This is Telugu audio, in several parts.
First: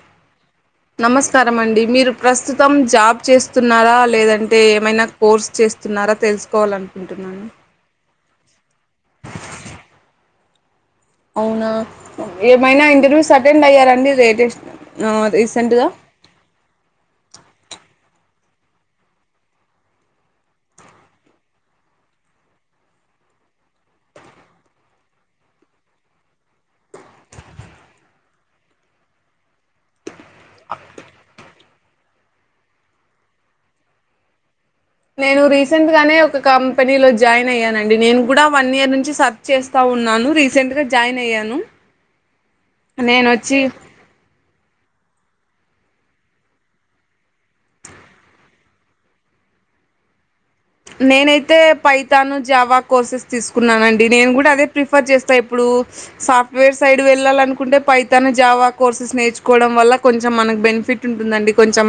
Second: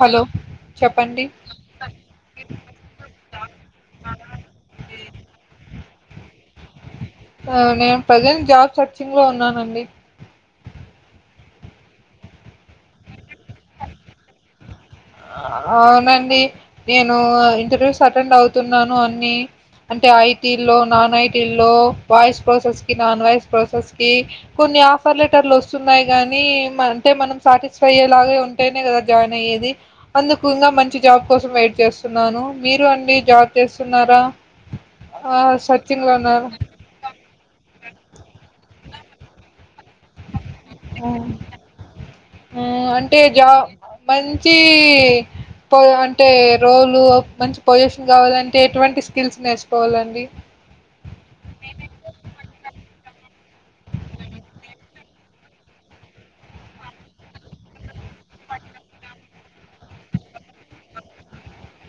హలో చెప్పండి నమస్కారం అండి మీరు ప్రస్తుతం జాబ్ చేస్తున్నారా లేదంటే ఏమైనా కోర్స్ చేస్తు న్నారా తెలుసుకోవాలను ఆ.. నేను ప్రజెంట్ జాబ్ సర్చింగ్ లో ఉన్నానండి అవునా ఏమైనా ఇంటర్వ్యూస్ అటెండ్ అయ్యారండి లేటెస్టు ఆ... అవునండి నేను ఇంటర్వ్యూస్ అటెండ్ అవుతున్నాను అన్నీ అంటే ఐటీ ల్లో నాన్ ఐటీ ల్లొ వాయిస్ ప్రోసెస్ కి నాన్ వాయిస్ ప్రాసెస్ కి కొన్ని ఆఫర్ లెటర్లు వస్తున్నాయి గానీ అంటే మనం సాటిస్ఫై అయ్యెలాగ ఉంటేనే కదా జాయిన్ అయ్యేది అందుకు ఇంగా మంచి జాబ్ కోసం వెయిట్ చేస్తున్నాను మీరు అండి జాబ్ చేస్తున్నారా నేను రీసెంట్ సర్చింగ్ లో గానే ఒక ఉన్నారా కంపెనీలో జాయిన్ అయ్యానండి నేను కూడా వన్ ఇయర్ నుంచి సర్చ్ చేస్తా ఉన్నాను రీ మ్ మ్... అంటే నేను జా వచ్చి మంచీ పో అంటే రోలు మంచి పొజిషన్ కావాలంటే ఎటువంటి స్కిల్స్ నేర్చుకోవాలండి నేనైతే పైథాను జావా కోర్సెస్ తీసుకున్నానండి నేను కూడా అదే ప్రిఫర్ చేస్తా ఎప్పుడు సాఫ్ట్వేర్ సైడ్ వెళ్లాలనుకుంటె పైథాన్ జావా కోర్సెస్ నేర్చు కోవడం వల్ల కొంచెం మనకు బెనిఫిట్ ఉంటుందండి కొంచెం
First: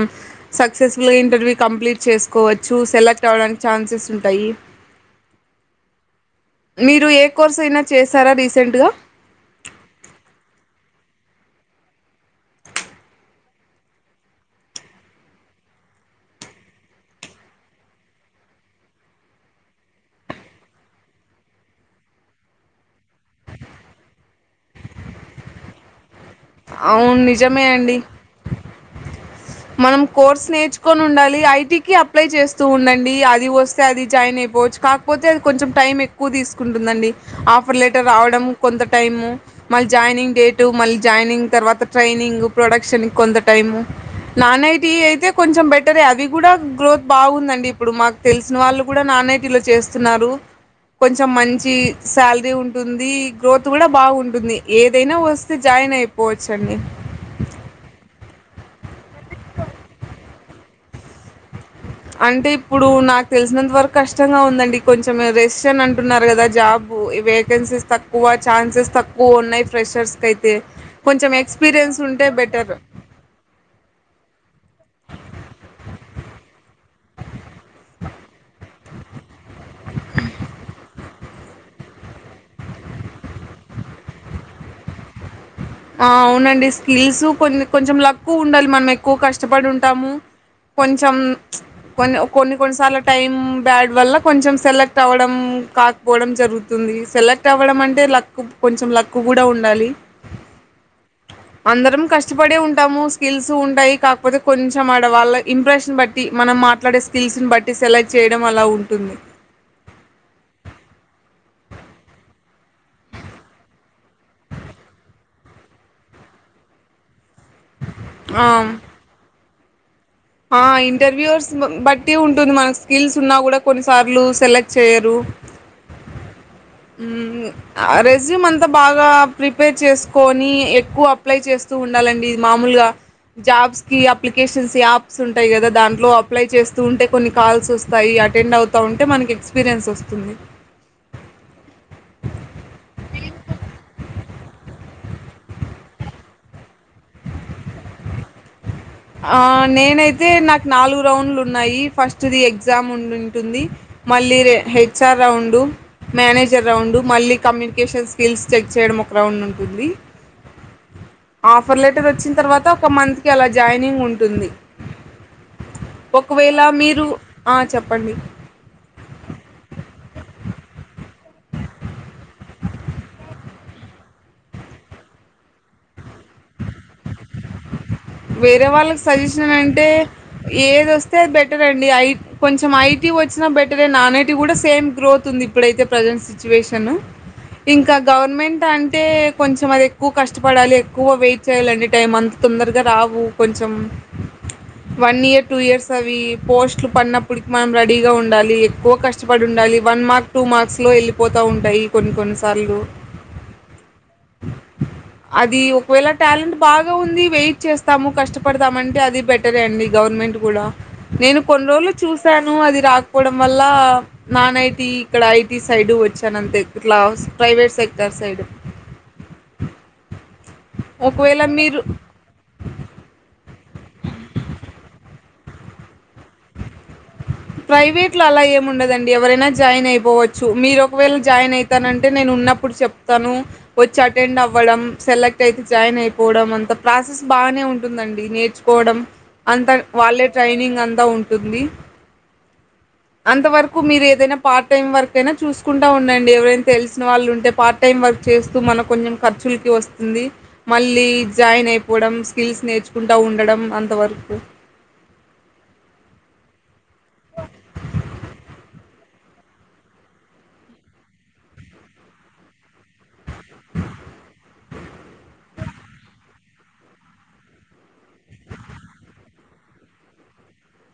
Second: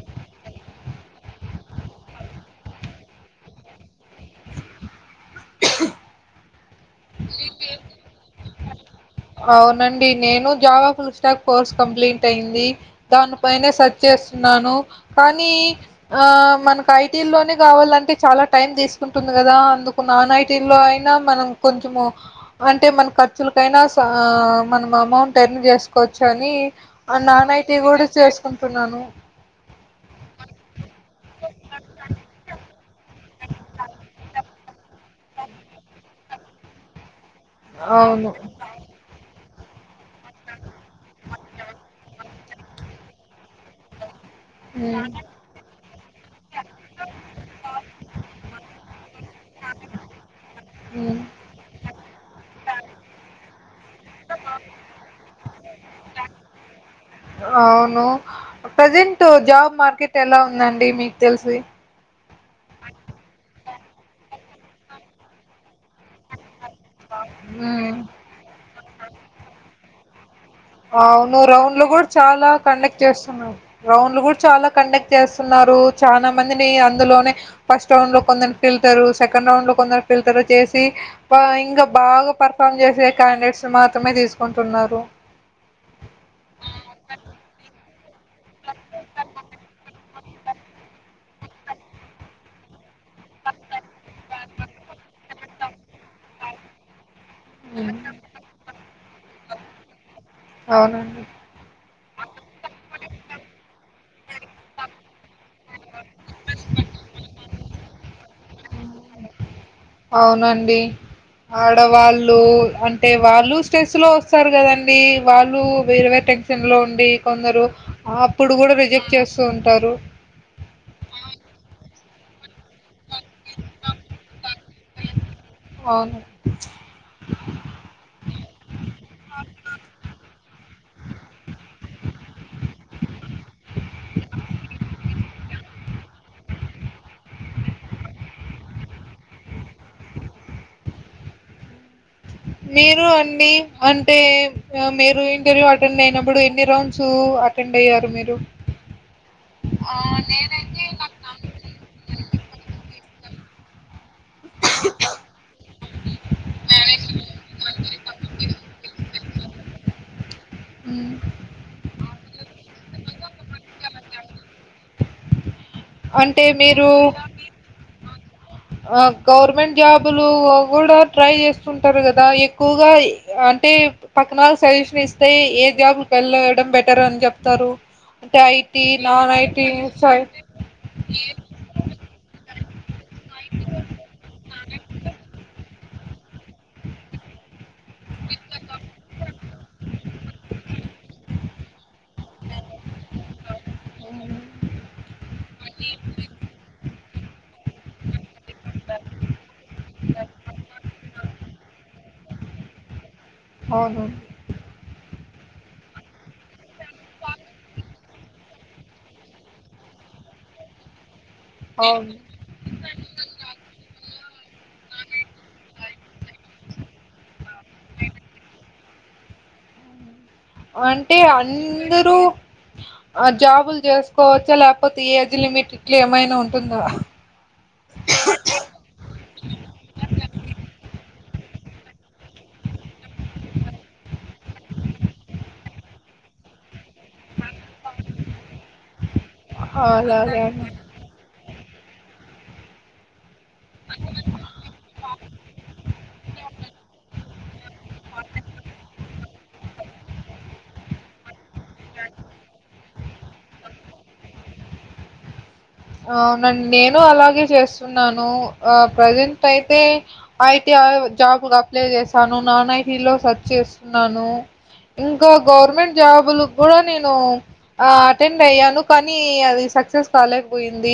సక్సెస్ఫుల్గా ఇంటర్వ్యూ కంప్లీట్ చేసుకోవ చ్చు సెలెక్ట్ అవడానికి ఛాన్సెస్ ఉంటాయి మీరు ఏ కోర్స్ అయినా చేశారా రీసెంట్గా అవునండి నేను జావా స్టాక్ కోర్స్ కంప్లీట్ అయింది దానిపైనే సర్చ్ చేస్తున్నాను కానీ ఆ మనకు ఐటీ ల్లొనే కావాలంటే చాలా టైం తీసుకుంటుంది కదా అందుకు నాన్ ఐటీ ల్లొ ఆ.. మనం కొంచెం అంటే మన ఖర్చులకైనా మనం అమౌంట్ ఎర్న్ చేసుకోవచ్చు అని ఆ అవును నాన్ నిజమే ఐటీ అండి కూడా చేసుకుంటున్నాను మనం కోర్స్ నేర్చుకొని ఉండాలి ఐటీకి అప్లై చేస్తూ ఉండండి అది వస్తే అది జాయిన్ అయిపోవచ్చు కాకపోతే అది కొంచెం టైం ఎక్కువ తీసుకుంటుందండి ఆఫర్ లెటర్ అవును రావడం కొంత టైము మళ్ళీ జాయినింగ్ డేటు మళ్ళీ జాయినింగ్ తర్వాత ట్రైనింగ్ ప్రొడక్షన్ కి కొంత టైము నాన్ ఐటీ మ్మ్ అయితే కొంచెం బెటరే అవి కూడా గ్రోత్ బావుందండి ఇప్పుడు మాకు తెలిసిన వాళ్ళు నాన్ ఐటీ లో చేస్తున్నారు హ్మ్. కొంచెం మంచీ శాలరీ ఉంటుంది గ్రోత్ కూడా బావుంటుంది ఏదైనా వస్తే జాయిన్ అయిపోవచ్చ అండి అవును ప్రజెంట్ జాబ్ మార్కెట్ ఎలా ఉందండి మీకు తెలిసి అంటే ఇప్పుడు నాకు తెలిసినంత వరకు కష్టంగా ఉందండి కొంచెం రెస్ షన్ అంటే న్నారు కదా జాబ్ు వేకెన్సీస్ హ్మ్. తక్కువ ఛాన్సెస్ తక్కువ ఉన్నాయి ఫ్రెషర్స్ క అయి అవును రౌండ్ లు కూడా చాలా బెటర్. కండక్ట్ చేస్తున్నా రౌండ్ లు కూడా చాలా కండక్ట్ చేస్తున్నారు చాలా మందిని అందులోనే ఫస్ట్ రౌండ్ లో కొందరిని ఫిల్టరు సెకెం రౌండ్ లో కొందరు ఫిల్టర్ చేసి ఆ... ఇంకా బాగా పెర్ఫామ్ చేసే క్యాండేట్స్ మాత్రమే తీసుకుంటున్నారు ఆ! ఎక్కువ ఉండాలి మనం ఎక్కువ కష్టపడి ఉంటాము కొంచెం కొన్ని కొన్ని కొన్నిసార్ టైం బ్యాడ్ వల్ల కొంచెం సెలెక్ట్ అవ్వడం కాకపోవడం జరుగుతుంది సెలెక్ట్ అవ్వడం హ్మ్. అంటే లక్ కొంచెం లక్ కూడా ఉండాలి అవునండి అందరం కష్టపడే ఉంటాము స్కిల్స్ ఉంటాయి కాకపోతే కొంచెం ఆడ వాళ్ళ ఇంప్రెషన్ బట్టి మనం మా మాట్లాడే స్కిల్స్ బట్టి సెలక్ట్ చేయడం అలా ఉంటు అవునండి ఆడవాళ్ళు అంటే వాళ్ళూ స్ట్రెస్ లో వస్తారు కదండి వాళ్ళూ వేరు వేర టెం డ్ లో ఉండి కొందరు ఆ అప్పుడు కూడా రిజెక్ట్ చేస్తూ ఉంటారు ఆ ఇంటర్వ్యూస్ బట్టి ఉంటుంది మన స్కిల్స్ ఉన్నా కూడా కొన్నిసార్లు సెలెక్ట్ వేరూ అవును హ్మ్ రెజ్యూమ్ అంతా బాగా ప్రిపేర్ చేసుకొని ఎక్కువ అప్లై చేస్తూ ఉండాలండి ఇది మామూలుగా జాబ్స్ కి అప్లికేషన్స్ యాప్స్ ఉంటాయి కదా దాంట్లో అప్లై చేస్తూ ఉంటే కొన్ని కాల్స్ వస్తాయి అటెండ్ అవుతూ ఉంటే మనకి ఎక్స్పీరియన్స్ వస్తుంది మీరు అండి అంటే మీరు ఇంటర్వ్యూ అటెండ్ అయినప్పుడు ఎన్ని రౌండ్స్ అటెండ్ అయ్యారు మీరు ఆ నేనైతే నాకు నాలుగు రౌండ్లు ఉన్నాయి ఫస్ట్ ది ఎగ్జామ్ ఉం ఉండింటుంది మళ్ళీ రే హెచ్ఆర్ రౌండు మేనేజర్ రౌండు మళ్ళీ కమ్యూనికేషన్ స్కిల్స్ చెక్ చేయడం ఒక రౌండ్ ఉంటుంది మ్మ్. ఆఫర్ లెటర్ వచ్చిన తర్వాత ఒక మంత్ కి అలా జాయినింగ్ ఉంటుంది ఒకవేళ మీరు ఆ చెప్పండి ఆ గవర్నమెంట్ జాబులు కూడా ట్రై చేస్తుంటారు కదా ఎక్కువగా అం టే పక్కన వాళ్ళ సజెసషన్ ఇస్తే ఏ జాబ్లు వెళ్ళడం బెటర్ అని చెప్తారు వేరే వాళ్ళకి సజెషన్ అంటే సై ఏదోస్తే అది బెటర్ అండి ఐ కొంచ్ కొంచం ఐటీ వచ్చినా బెటరే నాన్ ఐటీ కూడా సేమ్ గ్రోత్ ఉంది ఇప్పుడైతే ప్రజెంట్ సిచ్యువేషను ఇంకా గవర్నమెంట్ అంటే కొంచం అది ఎక్కువ కష్టపడాలి ఎక్కువ వెయిట్ చేయాల అంటే టైం అంత తొందర గా రావు కొంచం హ్మ్. వన్ ఇయర్ టూ ఇయర్స్ అవి పోస్ట్లు పన్న అప్పుడికి మనం రెడీగా ఉండాలి ఎక్కువ కష్టపడి ఉండాలి వన్ మార్క్ టూ మార్క్స్ లో వెళ్ళిపో తా ఉంటాయి కొన్ని కొన్నిసార్లు అవును అది ఒకవేళ టాలెంట్ బాగా ఉంది వెయిట్ చేస్తాము కష్టపడతామంటే అది బెటరే అండి గవర్నమెంట్ కూడా నేను కొన్ని రోజులు అవును. చూసాను అది రాకపోవడం వల్ల నాన్ ఐటి ఇక్కడ ఐటీ సైడ్ వచ్చాను అంతే ఇట్లా ప్రైవేట్ సెక్టర్ సైడ్ అవు అంటే ఒకవేళ మీరు అందరూ ఆ జాబులు చేసుకోవచ్చా లేకపోతే ఏజ్ లిమిట్ ఇట్ల ఏమైనా ఉంటుం ప్రైవేట్ లో అలా ఏము ఉండదండి ఎవరైనా జాయిన్ అయిపోవచ్చు మీరు ఒకవేళ జాయిన్ అయితానంటే నేను ఉన్నప్పుడు చెప్తాను వచ్చి అటెండ్ అవ్వడం సెలెక్ట్ అయితే జాయిన్ అయిపో పోడం అంత ప్రాసెస్ బానే ఉంటుందండి నేర్చుకోవడం అంతా వాళ్ళే అలాగా ట్రైనింగ్ అంతా ఉంటుంది అంతవరకు మీరు ఏదైనా పార్ట్ టైమ్ వరక్ అయినా చూసుకుంటా ఉండండి ఎవరైనా తెలిసిన వాళ్ళు ఉంటే పార్ట్ టైం వర్క్ చేస్తూ మన కొంచం ఖర్చులకి వస్తుంది మళ్ళీ జాయిన్ అయిపోవడం స్కిల్స్ నేర్చుకుంటూ ఉండడం అంతవరకు అవునండి నేను అలాగే చేస్తున్నాను ఆ ప్రేజెంట్ అయితే ఐటీ జాబ్ అప్లై చేశాను నాన్ ఐటీ లో స చేస్తున్నాను ఇంకా గవర్నమెంట్ జాబులు కూడా నేను ఆ అటెండ్ అయ్యాను కానీ అది సక్సెస్ కాలే పోయింది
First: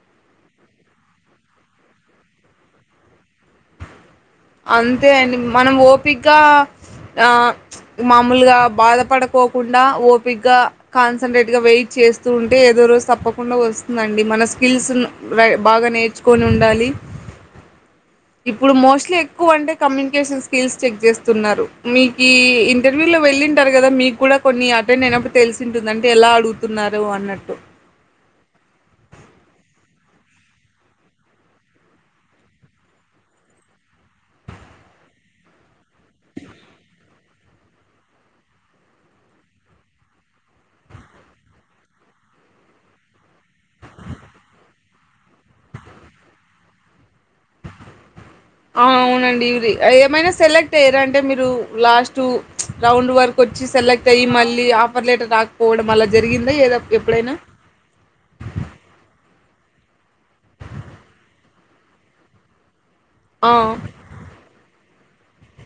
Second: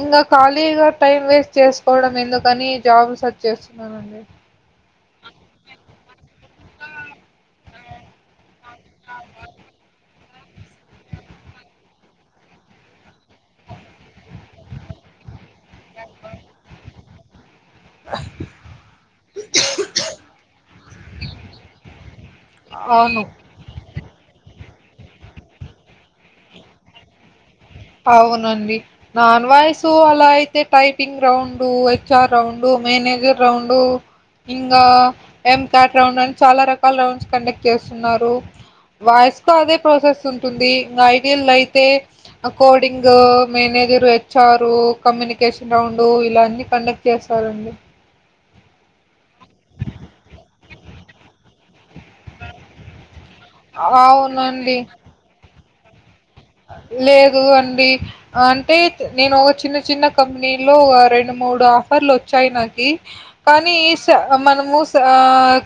ఇంగా ఖాళీగా టైం వేస్ట్ చేసుకోవడం ఎందుకని జాబ్ సెర్చ్ చేస్తున్నానండి అంతే అండి మనం ఓపిగా మామలుగా బాధపడకోకుండా ఓ ఓపిగా కాన్సన్ంట్రేట్ గా వెయిట్ చేస్తూ ఉంటే ఏదో రోజు తప్పకుండా వస్తుందండి మన స్కిల్స్ ను రయ్ బాగా నేర్చుకొని ఉండాలి ఇప్పుడు మోస్ట్లీ ఉ అంటే కమ్యూనికేషన్ స్కిల్స్ చెక్ చేస్తున్నారు మీకి ఇంటర్వ్యూ లో అవును వెళ్లింటారు గా కదా మీకు కూడా కొన్ని అటెండ్ అయినప్పుడు తెలిసి ఉంటుందంటే ఎలా అడుగుతున్నారు అన్నట్టు అవునండి నాన్ వాయిసు అలా అయితే typing round HR round మేనే [unintelligible] round ఇంకా ఏం క్యాట్ రౌండ్ అని చాలా రకాల రౌండ్స్ కండక్ట్ చేస్తున్నారు వాయిస్ కు అదే ప్రాసెస్ ఉంటుంది ఇంకా ఐడిల్ అయితే coding manager HR communication round ఇలాన్ని కండక్ట్ చేశా రండీ ఆ అవునండి ఇది ఏమైనా సెలెక్ట్ అయ్యారా అంటే మీరు లా స్టు రౌండ్ వరకు వచ్చి సెలెక్ట్ అయ్యి మళ్ళీ అవునండి ఆఫర్ లెటర్ రాకపోవడం అలా జరిగిందా ఏదో ఎప్పుడైనా లేదు అండి అంటే నేను ఒక చిన్న చిన్న కంపెనీలో ఒగ రెండు మూడు ఆఫర్లు వచ్చాయి నాకి ఆ కానీ ఈ స మనము స ఆ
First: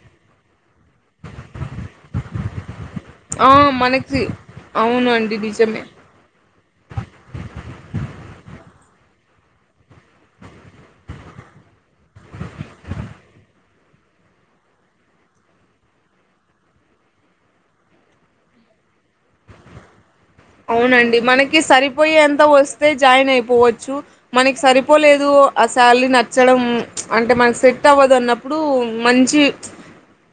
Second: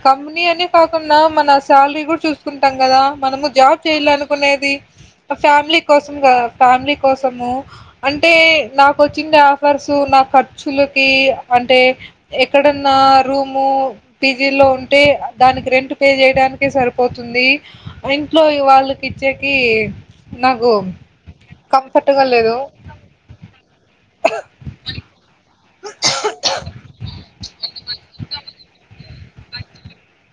కంపనీ అని కాకుండా మన శాలరీ కూడా చూసుకుంటాం కదా మనము ఆ జాబ్ చెయాల మనకి అనుకునేది అవును అండి ఫ్యామిలీ నిజమే కోసం ఫ్యామిలీ కోసము అంటే నాకు వచ్చిండే ఆఫర్స్ నా ఖర్చులకి అంటే ఎక్కడన్నా రూము పీజీ లో ఉంటే దానికి రెంట్ పే చేయడానికే సరిపోతుంది ఇంట్లో వాళ్లకి ఇచ్చెక్కి అవునండి మనకి సరిపోయేంత లేదు వస్తే జాయిన్ అయిపోవచ్చు మనకి సరిపోలేదు ఆ సాల్రీ నచ్చడం అంటే మనకు సెట్ అవ్వదున్నప్పుడు మంచి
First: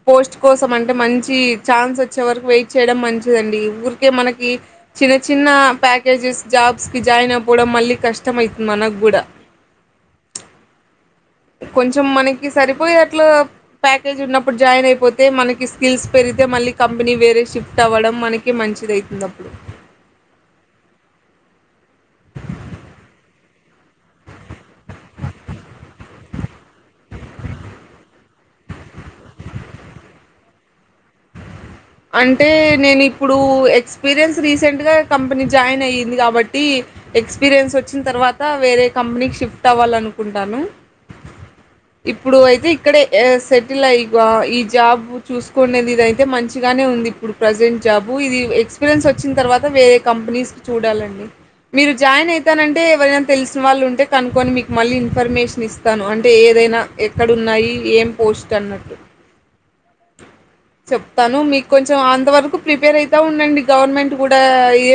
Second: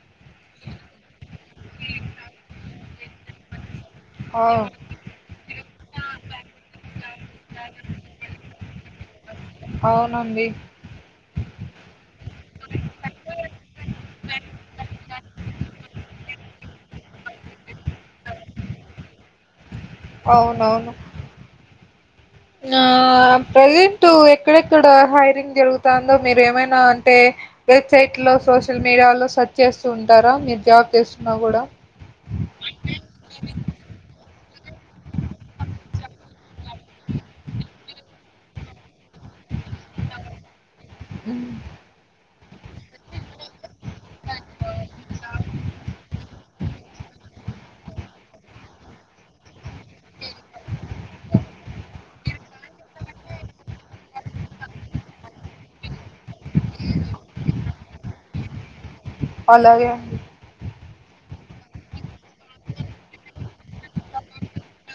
పోస్ట్ కోసం అంటే మంచి ఛాన్స్ వచ్చే వరకు వెయిట్ చేయడం మంచిదండి ఊర్ కే ఆ! మనకి చిన్న చిన్న ప్యాకేజెస్ జాబ్స్‌కి జాయిన్ అయిపోవడం మళ్ళీ కష్టం అయితుంది మనక్కూడా అవునండి కొంచెం మనకి సరిపోయేట్లా ప్యాకేజ్ ఉన్నప్పుడు జాయిన్ అయిపోతే మనకి స్కిల్స్ పెరిగి తే మళ్ళీ కంపెనీ వేరే షిఫ్ట్ అవ్వడం మనకి మంచిదయితుంది అప్పుడు అవునవును ఆ ప్రజెంట్ ఎక్కడెక్కడ హైరింగ్ జరుగుతాందో మీరు ఏమైనా అంటే వెబ్సైట్లో సోషల్ మీడియాలో సెర్చ్ చేస్తూ ఉంటారా మీరు జాబ్ చేస్తున్నా కూడా అంటే నేను ఇప్పుడు ఎక్స్పీరియన్స్ రీసెంట్గా కంపెనీ జాయిన్ అయ్యింది కాబట్టి ఎక్స్పీరియన్స్ వచ్చిన తర్వాత వేరే కంపెనీకి షిఫ్ట్ అవ్వాలనుకుంటాను హ్మ్ ఇప్పుడు అయితే ఇక్కడే సెటిల్ అయి ఈ జాబ్ చూసుకునేది ఇదైతే మంచి గానే ఉంది ఇప్పుడు ప్రజెంట్ జాబు ఇది ఎక్స్పీరియన్స్ వచ్చిన తర్వాత వేరే కంపెనీస్కి చూడాలండి మీరు జాయిన్ అయితానంటే ఎవరైనా తెలిసిన వాళ్ళు ఉంటే కనుకొని మీకు మళ్ళీ ఇన్ఫర్మేషన్ ఇస్తాను అంటే ఏ దైనా ఎక్కడున్నాయి ఏం పోస్ట్ అన్నట్టు అలాగే తాను మీకు కొంచెం అంతవరకు ప్రిపేర్ అయితా ఉండండి గవర్నమెంట్ కూడా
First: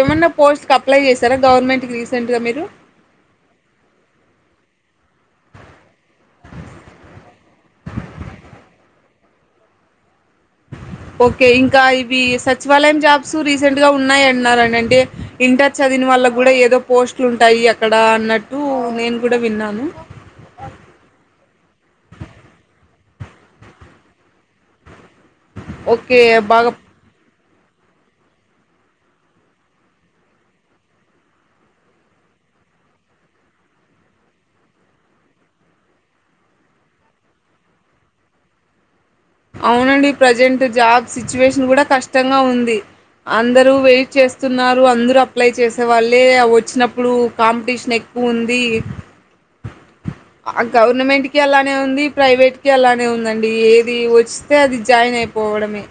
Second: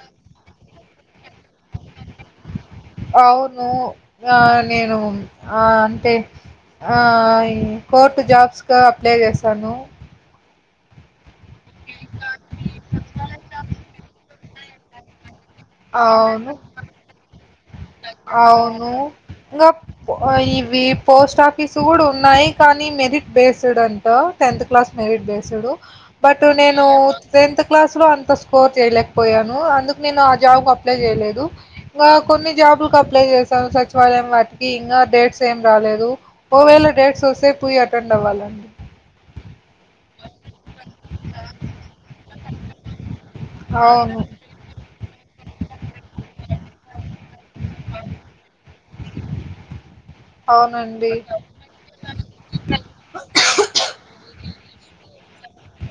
ఏమన్నా పోస్ట్‌కి అప్లై చేస్త సారా గవర్నమెంట్‌కి రీసెంట్గా మీరు అవును ఇంగ నేను ఆ అంటే ఆ ఇ కోర్టు జాబ్స్‌కా అప్లై చేశాను ఓకే ఇంకా ఇవి సచివాలయం జాబ్స్ రీసెంట్ గా ఉన్నాయి అంటున్నారండి అంటే ఇంటర్ చదివిన వాళ్ళ అవును కూడా ఏదో పోస్ట్లు ఉంటాయి అక్కడ అన్నట్టు అవును నేను కూడా ఇంకా విన్నాను ఇవి పోస్ట్ ఆఫీసు కూడా ఉన్నాయి కానీ నీ మెరిట్ బేస్డ్ అంట tenth class merit based okay but బాగా నేను టెన్త్ క్లాస్ లో అంత స్కోర్ చేయలేకపోయాను అందుకు నేను ఆ జాబ్‌కి అప్లై చేయలేదు ఇంకా కొన్ని జాబ్లకు అప్లై చేశాను సచివాలయం వాటికి ఇంకా డేట్స్ ఏం రాలేదు ఓవేళ డేట్స్ వస్తే పూయి అటెండ్ అవ్వాలండి అవునండి ప్రజెంట్ జాబ్ సిచ్యువేషన్ కూడా కష్టంగా ఉంది అందరుూ వెయిట్ అవును చేస్తున్నారు అందరు అప్లై చేస్త అవళ్ళే వచ్చినప్పుడు కాంపిటీషన్ ఎక్కువుంది అవునండి గవర్నమెంట్‌కి అలానే ఉంది ప్రైవేట్‌కి అలానే ఉందండి ఏది వ వస్తే అది జాయిన్ అయిపోవడమే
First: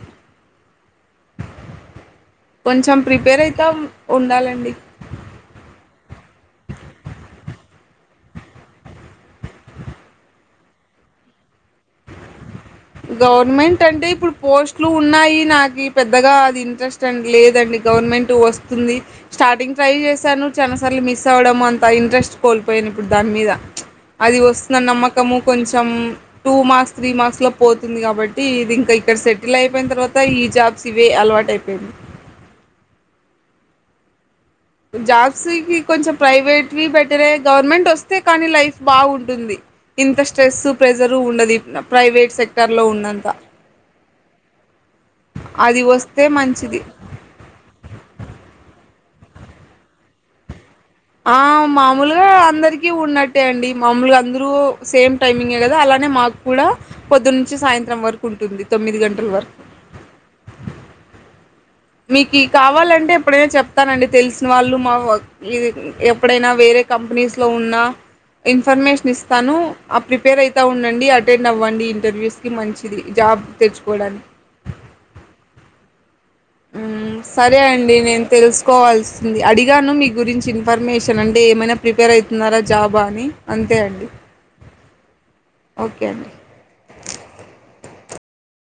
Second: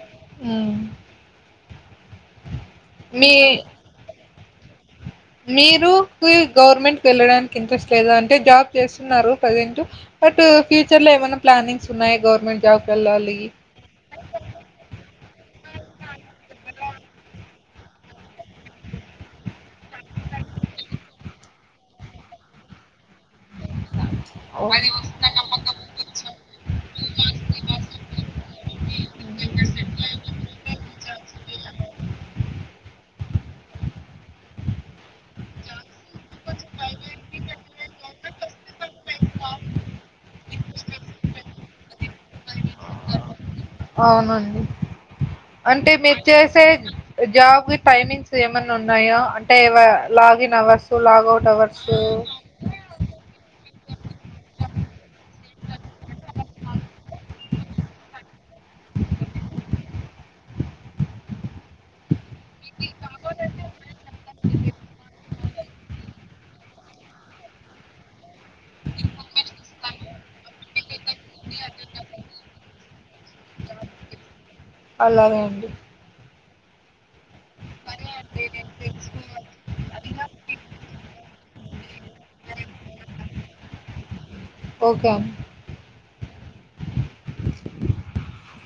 హ్మ్ కొంచెం మీ ప్రిపేర్ అయితా ఉండాలండి మీరు కీ గవర్నమెంట్‌కి వెళ్ళడానికి ఇంట్రెస్ట్ లేదా అంటే జాబ్ చేస్తున్నారు ప్రజెంట్ బటూ ఫ్యూచర్లో ఏమైనా ప్లానింగ్స్ ఉన్నాయా గవరమెంట్ గవర్నమెంట్ అంటే ఇప్పుడు పోస్ట్లు ఉన్నాయి నాకి పెద్దగా అది ఇంట్రెస్ట్ లేదండి గవర్నమెంట్ వస్తుంది స్టార్టింగ్ ట్రై చేశాను చాలా సార్లు మిస్ అవ్వడం అంత ఇంట్రెస్ట్ కోల్పోయాయిను ఇప్పుడు దాని మీద అ వ ఓహ్! న కొూ పోతుంది కాబట్టి ఇది ఇంకా ఇక్కడ సెటిల్ అయిపోయిన తర్వాత ఈ జాబ్స్ వే అలవాటు అయిపోయింది జాబ్స్ కి కొంచెం ప్రైవేట్వి బెటరే గవర్నమెంట్ వస్తే కానీ లైఫ్ బాగుంటుంది ఇంత స్ట్రెస్సు ప్రెజరు ఉండదు ప్రైవేట్ సెక్టర్లో ఉన్నంత అవునండి అది అంటే మీరు వస్తే చేసే మంచిది జాబ్ టైమింగ్స్ ఏమన్నా ఉ ఉన్నాయో అంటే లాగిన్ అవస్ ఆ మామూలుగా అందరికి ఉన్నట్టే అండి మామూలుగా అందరుూ సేమ్ టైమింగ్ే కదా అలానే మాకు కూడా పొద్దును నుంచి సాయంత్రం వరకు ఉంటుంది తొమ్మిది గఘంటలు వర మీకు కావాలంటే ఎప్పుడైనా చెప్తానండి తెలిసిన వాళ్ళు మా ఎప్పుడైనా వేరే కంపెనీస్ లో ఉన్నా ఇన్ఫర్మేషన్ ఇస్తాను ఆ ప్రిపేర్ అయితా ఉండండి అటెండ్ అవ్వండి ఇంటర్వ్యూస్ కి మంచిది బ్ తెచ్చుకోవడానికి అలాగే అండి అ సరే అండి నేను తెలుసుకోవాల్సింది అడిగాను మీ గురించి ఇన్ఫర్మేషన్ అంటే ఏమైనా ప్రిపేర్ అవుతున్నారా జాబా అని అంతే అండి ఓకే అం కండడి